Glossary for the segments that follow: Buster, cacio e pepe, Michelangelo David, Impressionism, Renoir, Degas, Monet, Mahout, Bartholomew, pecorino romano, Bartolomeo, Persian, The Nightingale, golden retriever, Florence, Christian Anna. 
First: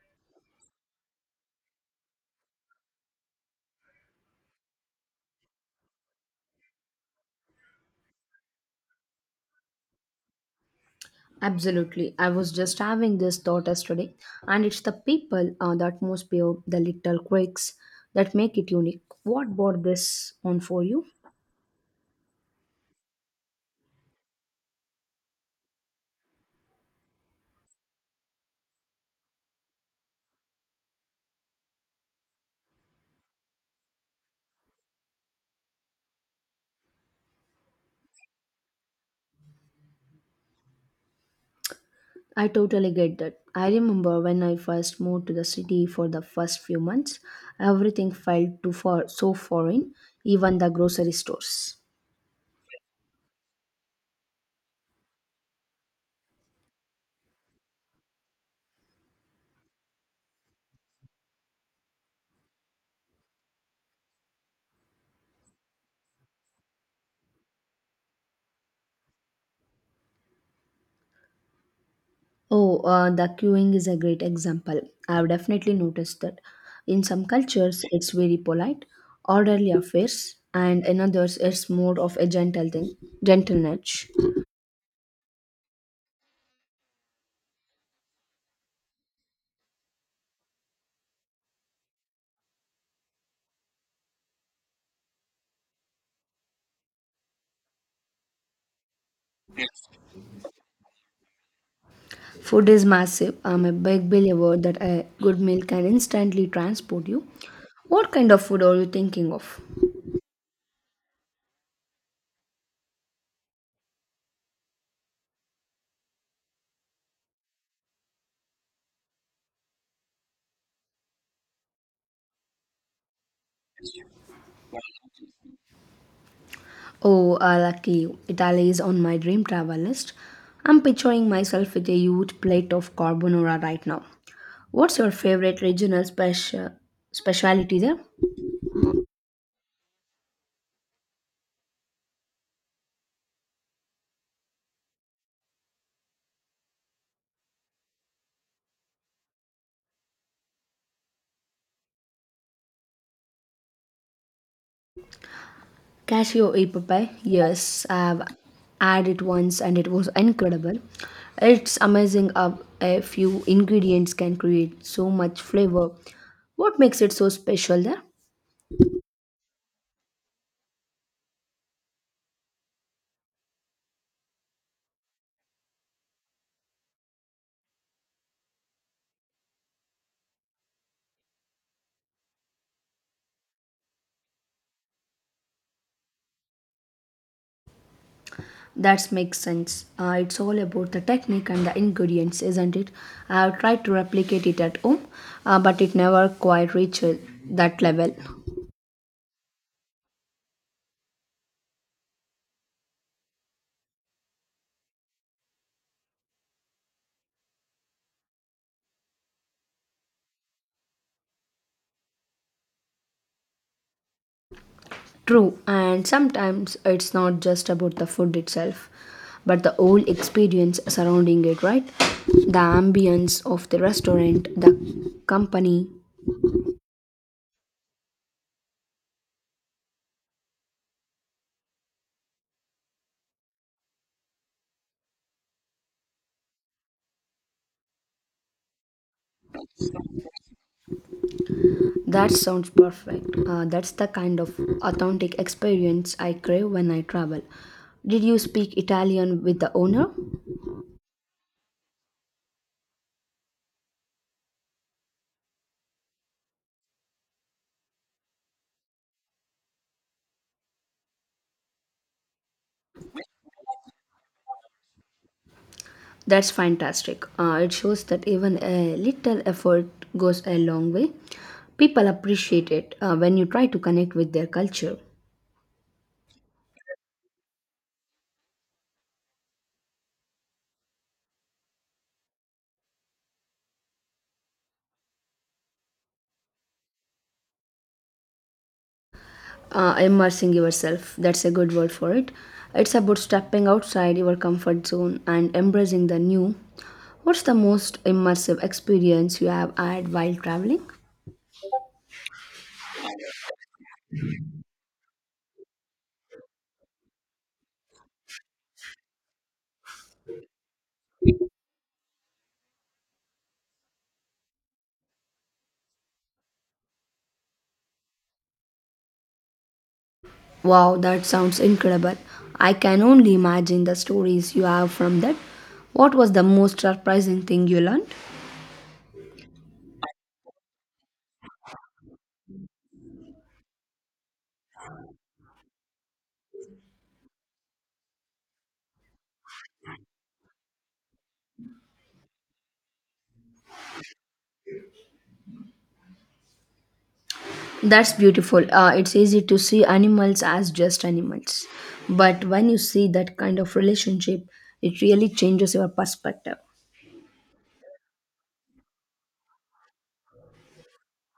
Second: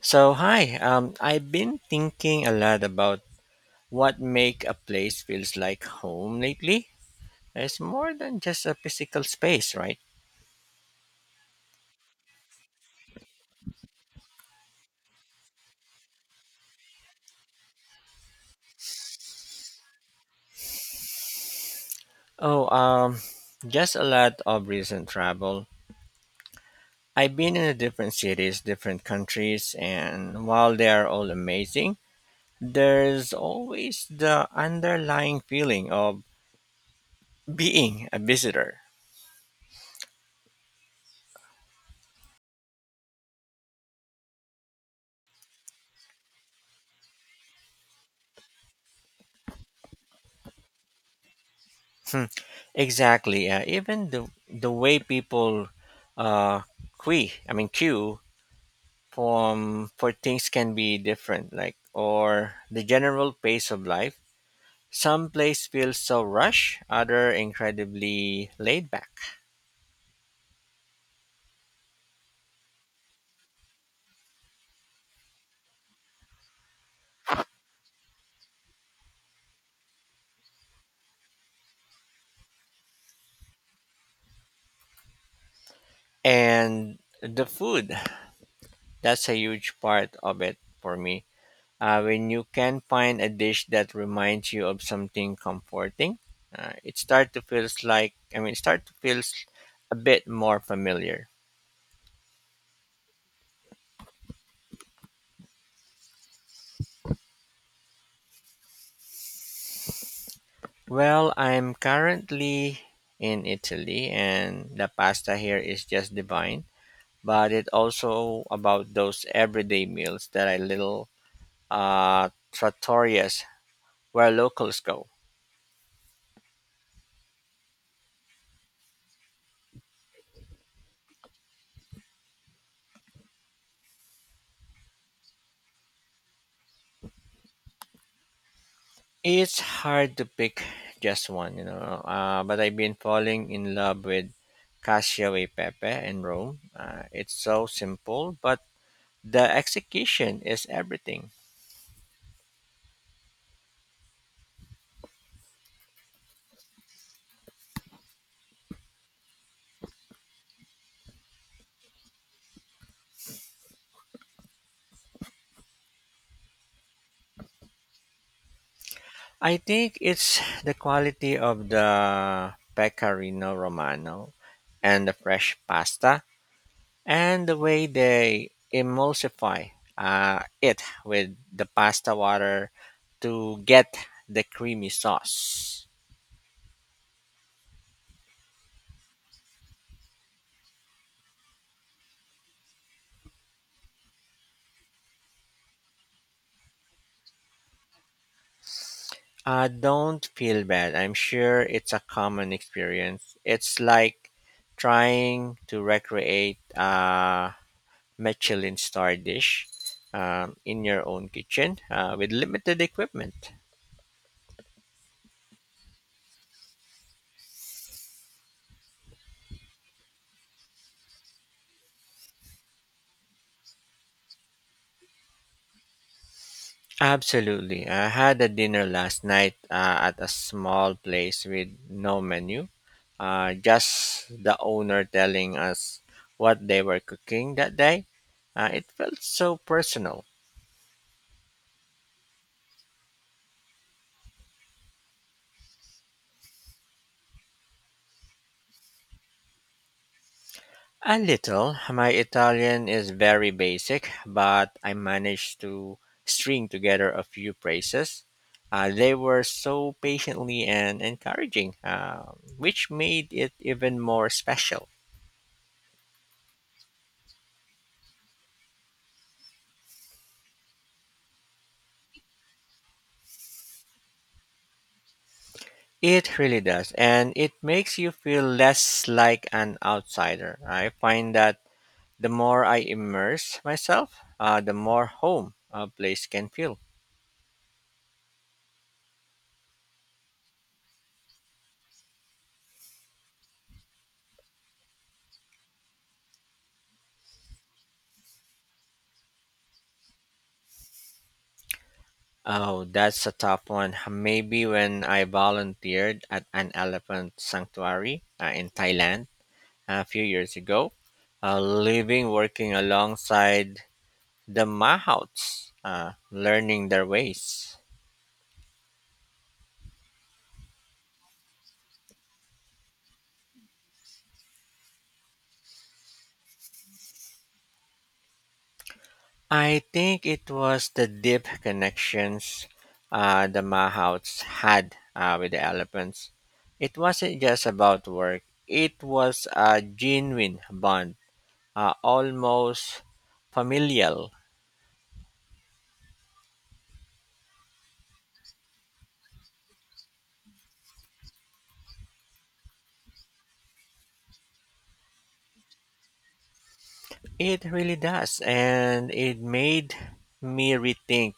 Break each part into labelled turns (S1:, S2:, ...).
S1: So hi, I've been thinking a lot about what make a place feels like home lately. It's more than just a physical space, right?
S2: Absolutely. I was just having this thought yesterday, and it's the people that most pay the little quirks that make it unique. What brought this on for you?
S1: Oh, just a lot of recent travel. I've been in a different cities, different countries, and while they are all amazing, there's always the underlying feeling of being a visitor.
S2: I totally get that. I remember when I first moved to the city for the first few months, everything felt too far so foreign, even the grocery stores.
S1: Exactly. Even the way people uh, queue, I mean queue for things can be different, like or the general pace of life. Some place feels so rush, other incredibly laid back.
S2: Oh, the queuing is a great example. I've definitely noticed that. In some cultures, it's very polite, orderly affairs, and in others, it's more of a gentle thing, gentle nudge.
S1: And the food, that's a huge part of it for me. When you can find a dish that reminds you of something comforting, it start to feels it start to feels a bit more familiar.
S2: Food is massive. I'm a big believer that a good meal can instantly transport you. What kind of food are you thinking of?
S1: Well, I'm currently in Italy and the pasta here is just divine, but it also about those everyday meals that I little trattorias where locals go.
S2: Oh, lucky you. Italy is on my dream travel list. I'm picturing myself with a huge plate of carbonara right now. What's your favorite regional specialty there?
S1: It's hard to pick just one, you know, but I've been falling in love with cacio e pepe in Rome. It's so simple, but the execution is everything.
S2: Cashew e papaya. Yes, I've had it once and it was incredible. It's amazing how a few ingredients can create so much flavor. What makes it so special there?
S1: I think it's the quality of the pecorino romano and the fresh pasta and the way they emulsify it with the pasta water to get the creamy sauce.
S2: That makes sense. It's all about the technique and the ingredients, isn't it? I have tried to replicate it at home, but it never quite reaches that level.
S1: Don't feel bad. I'm sure it's a common experience. It's like trying to recreate a Michelin star dish in your own kitchen with limited equipment.
S2: True, and sometimes it's not just about the food itself, but the whole experience surrounding it, right? The ambience of the restaurant, the company.
S1: Absolutely. I had a dinner last night at a small place with no menu. Just the owner telling us what they were cooking that day. It felt so personal.
S2: That sounds perfect. That's the kind of authentic experience I crave when I travel. Did you speak Italian with the owner?
S1: A little. My Italian is very basic, but I managed to string together a few phrases. They were so patiently and encouraging, which made it even more special.
S2: That's fantastic. It shows that even a little effort goes a long way. People appreciate it when you try to connect with their culture.
S1: It really does, and it makes you feel less like an outsider. I find that the more I immerse myself, the more home a place can feel.
S2: Immersing yourself, that's a good word for it. It's about stepping outside your comfort zone and embracing the new. What's the most immersive experience you have had while traveling?
S1: Oh, that's a tough one. Maybe when I volunteered at an elephant sanctuary in Thailand a few years ago, living, working alongside the Mahouts, learning their ways.
S2: Wow, that sounds incredible. I can only imagine the stories you have from that. What was the most surprising thing you learned?
S1: I think it was the deep connections the Mahouts had with the elephants. It wasn't just about work, it was a genuine bond, almost familial.
S2: That's beautiful. It's easy to see animals as just animals. But when you see that kind of relationship, it really changes your perspective.
S1: It really does, and it made me rethink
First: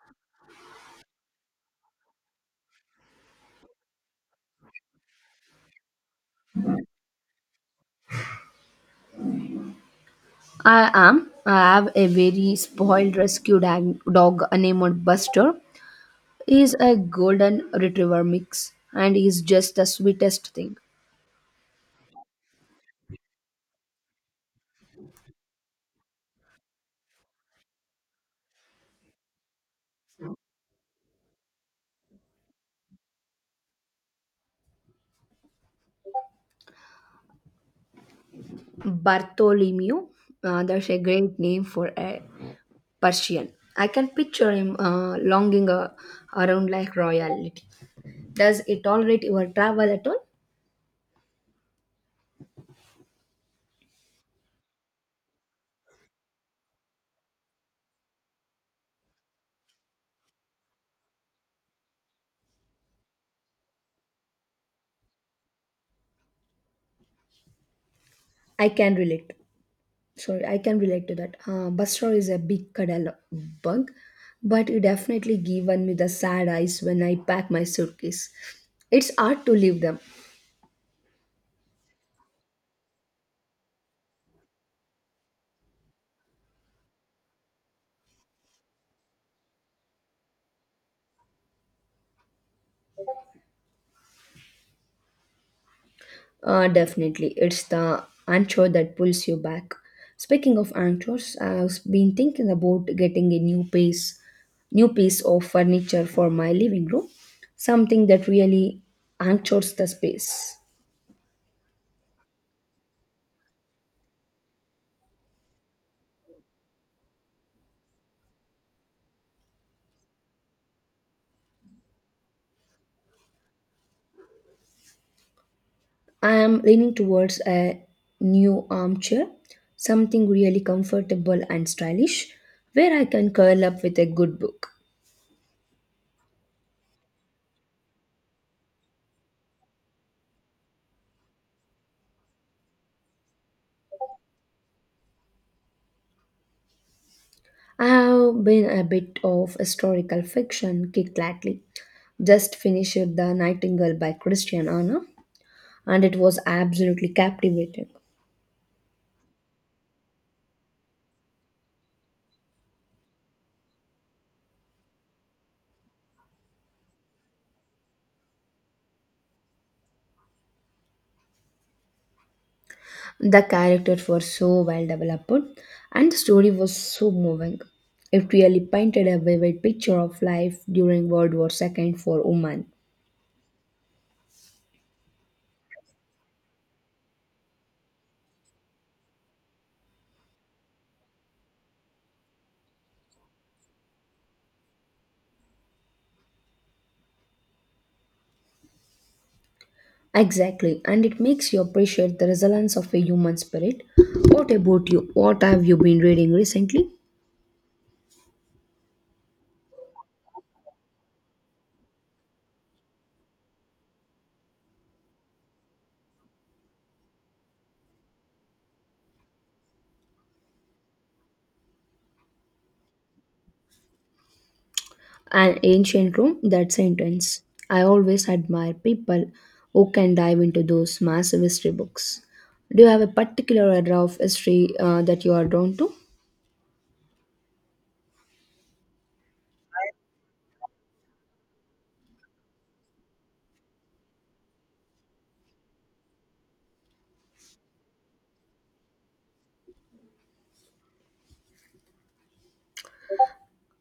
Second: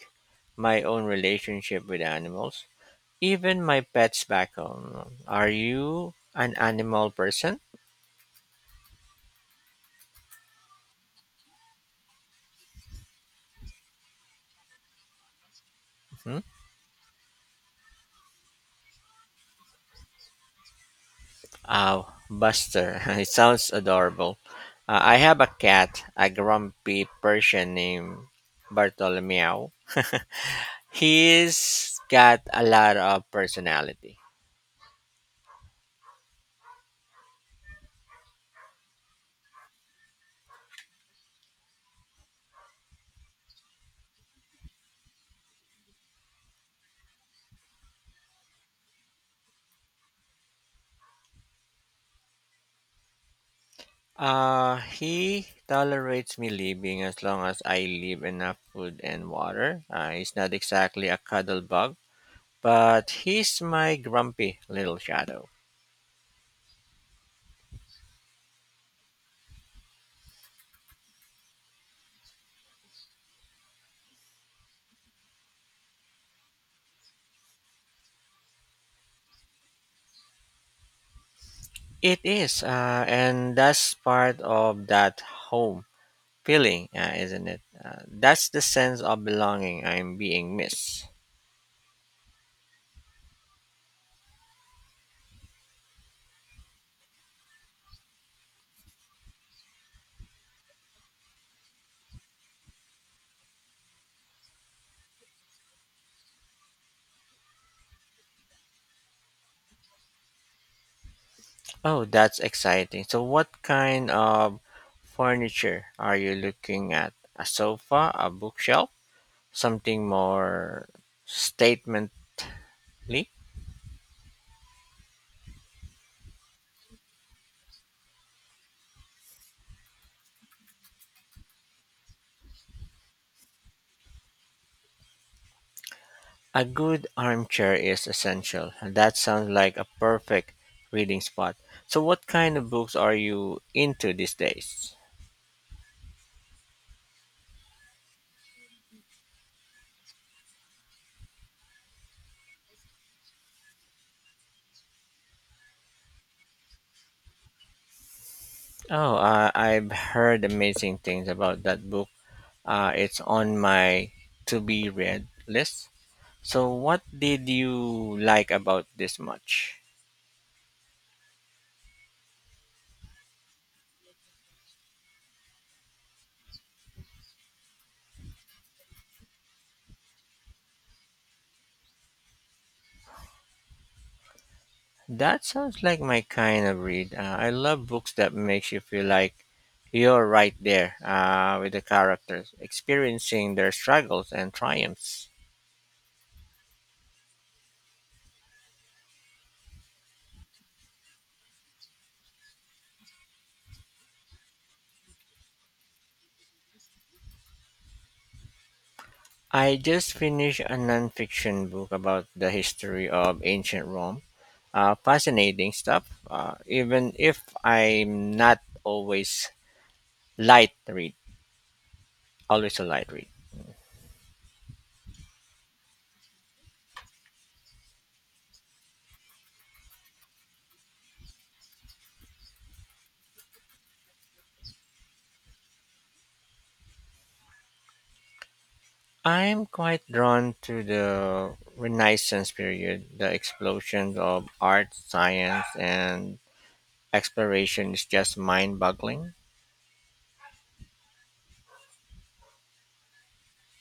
S1: my own relationship with animals, even my pets back home. Are you an animal person?
S2: I am. I have a very spoiled rescue dog named Buster.
S1: Mhm.
S2: He's a golden retriever mix and he's just the sweetest thing.
S1: Oh, Buster. It sounds adorable. I have a cat, a grumpy Persian named Bartolomeo. He's got a lot of personality.
S2: Bartholomew, that's a great name for a Persian. I can picture him longing around like royalty. Does it tolerate your travel at all?
S1: He tolerates me leaving as long as I leave enough food and water. He's not exactly a cuddle bug, but he's my grumpy little shadow.
S2: I can relate. Sorry, I can relate to that. Buster is a big cuddle bug, but he definitely given me the sad eyes when I pack my suitcase. It's hard to leave them.
S1: It is, and that's part of that home. Feeling, isn't it? That's the sense of belonging I'm being missed.
S2: Definitely. It's the anchor that pulls you back. Speaking of anchors, I've been thinking about getting a new piece of furniture for my living room, something that really anchors the space.
S1: Oh, that's exciting. So, what kind of furniture are you looking at? A sofa, a bookshelf, something more statemently?
S2: I am leaning towards a new armchair, something really comfortable and stylish, where I can curl up with a good book.
S1: A good armchair is essential. That sounds like a perfect reading spot. So, what kind of books are you into these days?
S2: I have been a bit of historical fiction kick lately. Just finished The Nightingale by Christian Anna, and it was absolutely captivating.
S1: Oh, I've heard amazing things about that book. It's on my to be read list. So, what did you like about this much?
S2: The characters were so well developed, and the story was so moving. It really painted a vivid picture of life during World War II for women.
S1: That sounds like my kind of read. I love books that makes you feel like you're right there with the characters, experiencing their struggles and triumphs.
S2: Exactly, and it makes you appreciate the resilience of a human spirit. What about you? What have you been reading recently?
S1: I just finished a nonfiction book about the history of ancient Rome. Fascinating stuff, even if I'm not always light read, always a light read.
S2: An ancient room, that sentence. I always admire people who can dive into those massive history books. Do you have a particular era of history that you are drawn to?
S1: I'm quite drawn to the Renaissance period. The explosion of art, science, and exploration is just mind boggling.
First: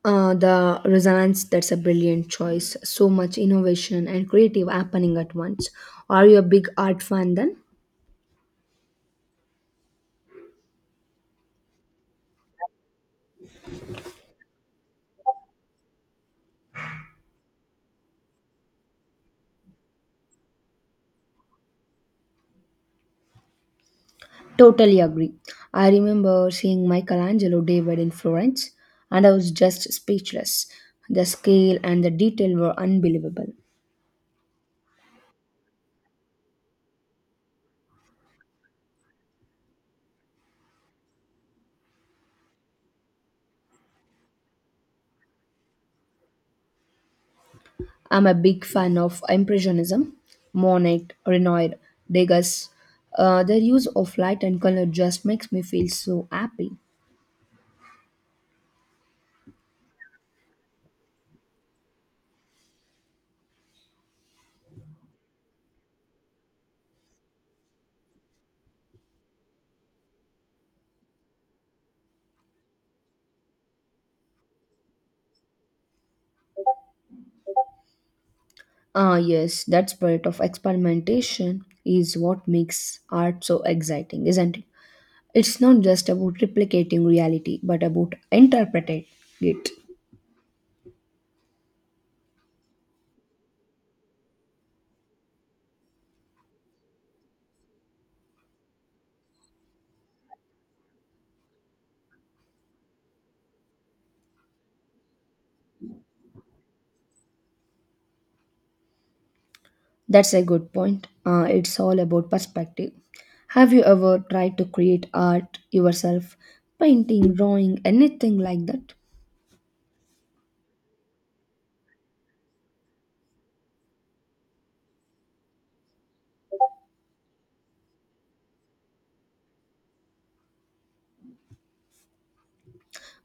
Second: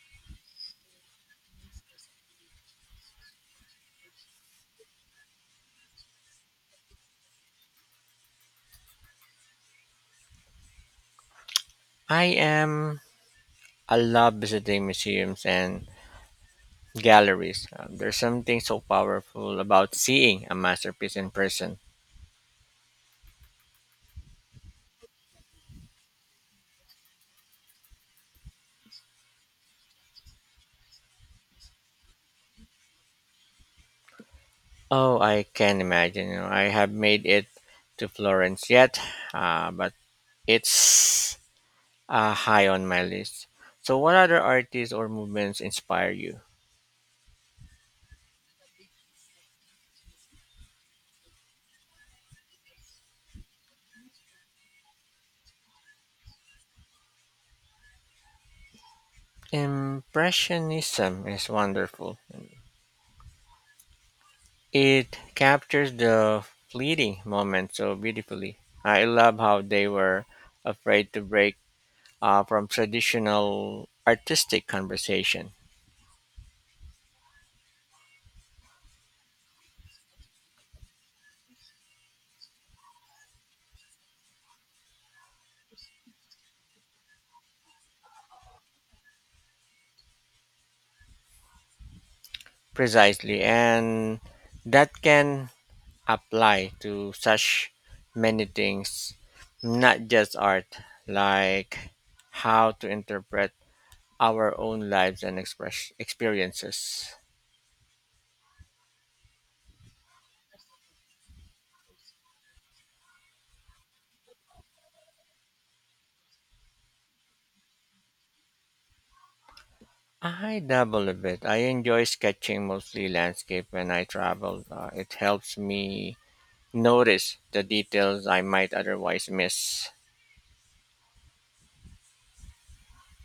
S2: The resonance, that's a brilliant choice. So much innovation and creative happening at once. Are you a big art fan then?
S1: I am, I love visiting museums and galleries. There's something so powerful about seeing a masterpiece in person.
S2: Totally agree. I remember seeing Michelangelo David in Florence and I was just speechless. The scale and the detail were unbelievable.
S1: Oh, I can imagine. You know, I have made it to Florence yet, but it's high on my list. So, what other artists or movements inspire you?
S2: I'm a big fan of Impressionism, Monet, Renoir, Degas. Their use of light and color just makes me feel so happy.
S1: Impressionism is wonderful. It captures the fleeting moment so beautifully. I love how they were afraid to break from traditional artistic conversation.
S2: Ah, yes, that spirit of experimentation is what makes art so exciting, isn't it? It's not just about replicating reality, but about interpreting it.
S1: Precisely, and that can apply to such many things, not just art, like how to interpret our own lives and express experiences.
S2: That's a good point. It's all about perspective. Have you ever tried to create art yourself? Painting, drawing, anything like that?
S1: I dabble a bit. I enjoy sketching mostly landscape when I travel. It helps me notice the details I might otherwise miss.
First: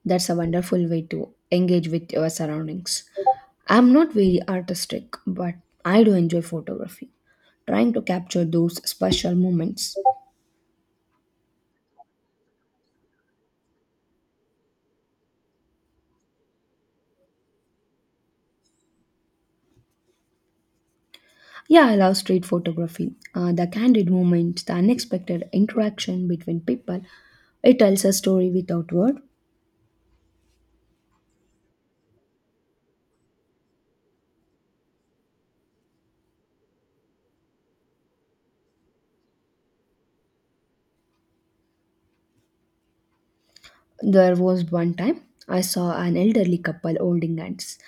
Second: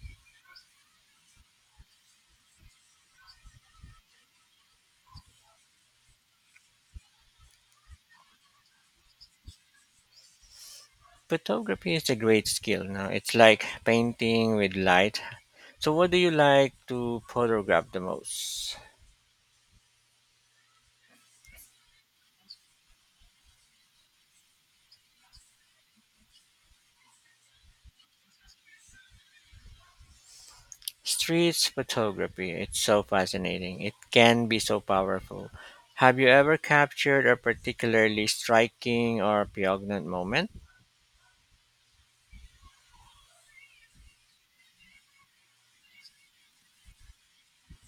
S2: That's a wonderful way to engage with your surroundings. I'm not very artistic, but I do enjoy photography. Trying to capture those special moments.
S1: Photography is a great skill. Now it's like painting with light. So, what do you like to photograph the most?
S2: Yeah, I love street photography. The candid moments, the unexpected interaction between people. It tells a story without word.
S1: Streets photography. It's so fascinating. It can be so powerful. Have you ever captured a particularly striking or poignant moment?
S2: There was one time I saw an elderly couple holding hands,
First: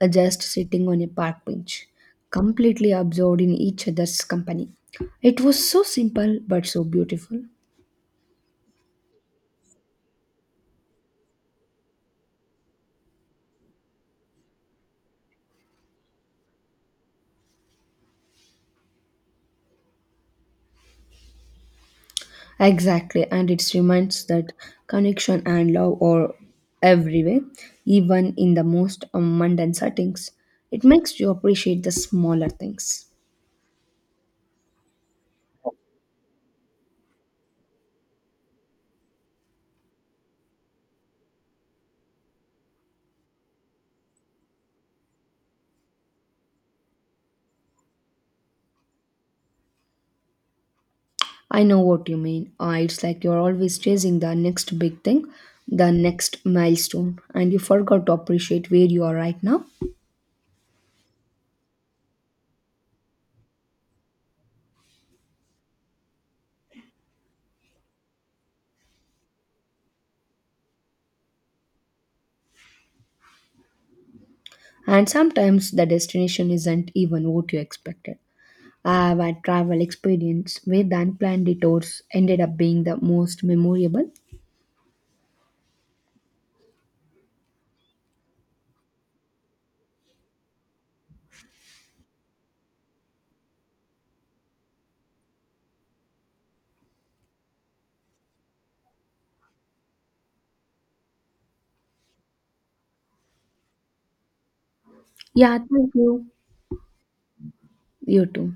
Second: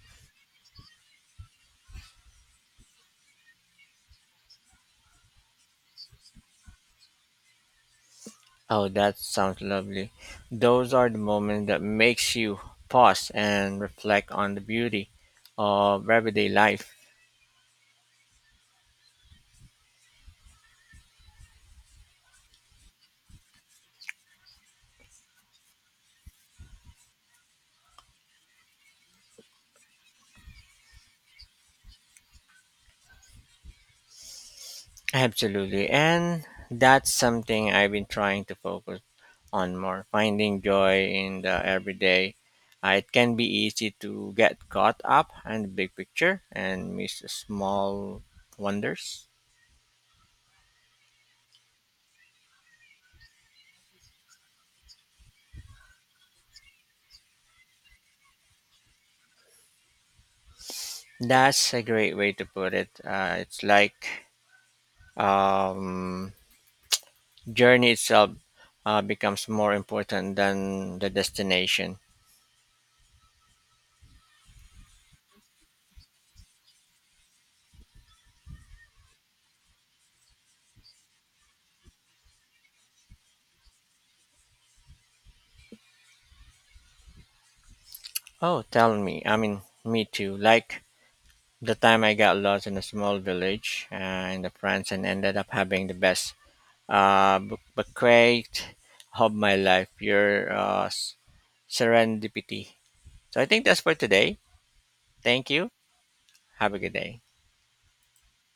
S2: just sitting on a park bench, completely absorbed in each other's company. It was so simple but so beautiful.
S1: Oh, that sounds lovely. Those are the moments that makes you pause and reflect on the beauty of everyday life.
S2: Exactly, and it reminds that connection and love are everywhere, even in the most mundane settings. It makes you appreciate the smaller things.
S1: Absolutely. And that's something I've been trying to focus on more, finding joy in the everyday. It can be easy to get caught up in the big picture and miss the small wonders.
S2: I know what you mean. It's like you're always chasing the next big thing, the next milestone, and you forgot to appreciate where you are right now.
S1: That's a great way to put it. It's like um, journey itself becomes more important than the destination.
S2: And sometimes the destination isn't even what you expected. I have had travel experience where the unplanned detours ended up being the most memorable.
S1: Oh, tell me. I mean, me too. Like the time I got lost in a small village in the France and ended up having the best bucrate of my life, your serendipity. So I think that's for today. Thank
S2: Yeah,
S1: you.
S2: thank you.
S1: Have a good day.
S2: You too.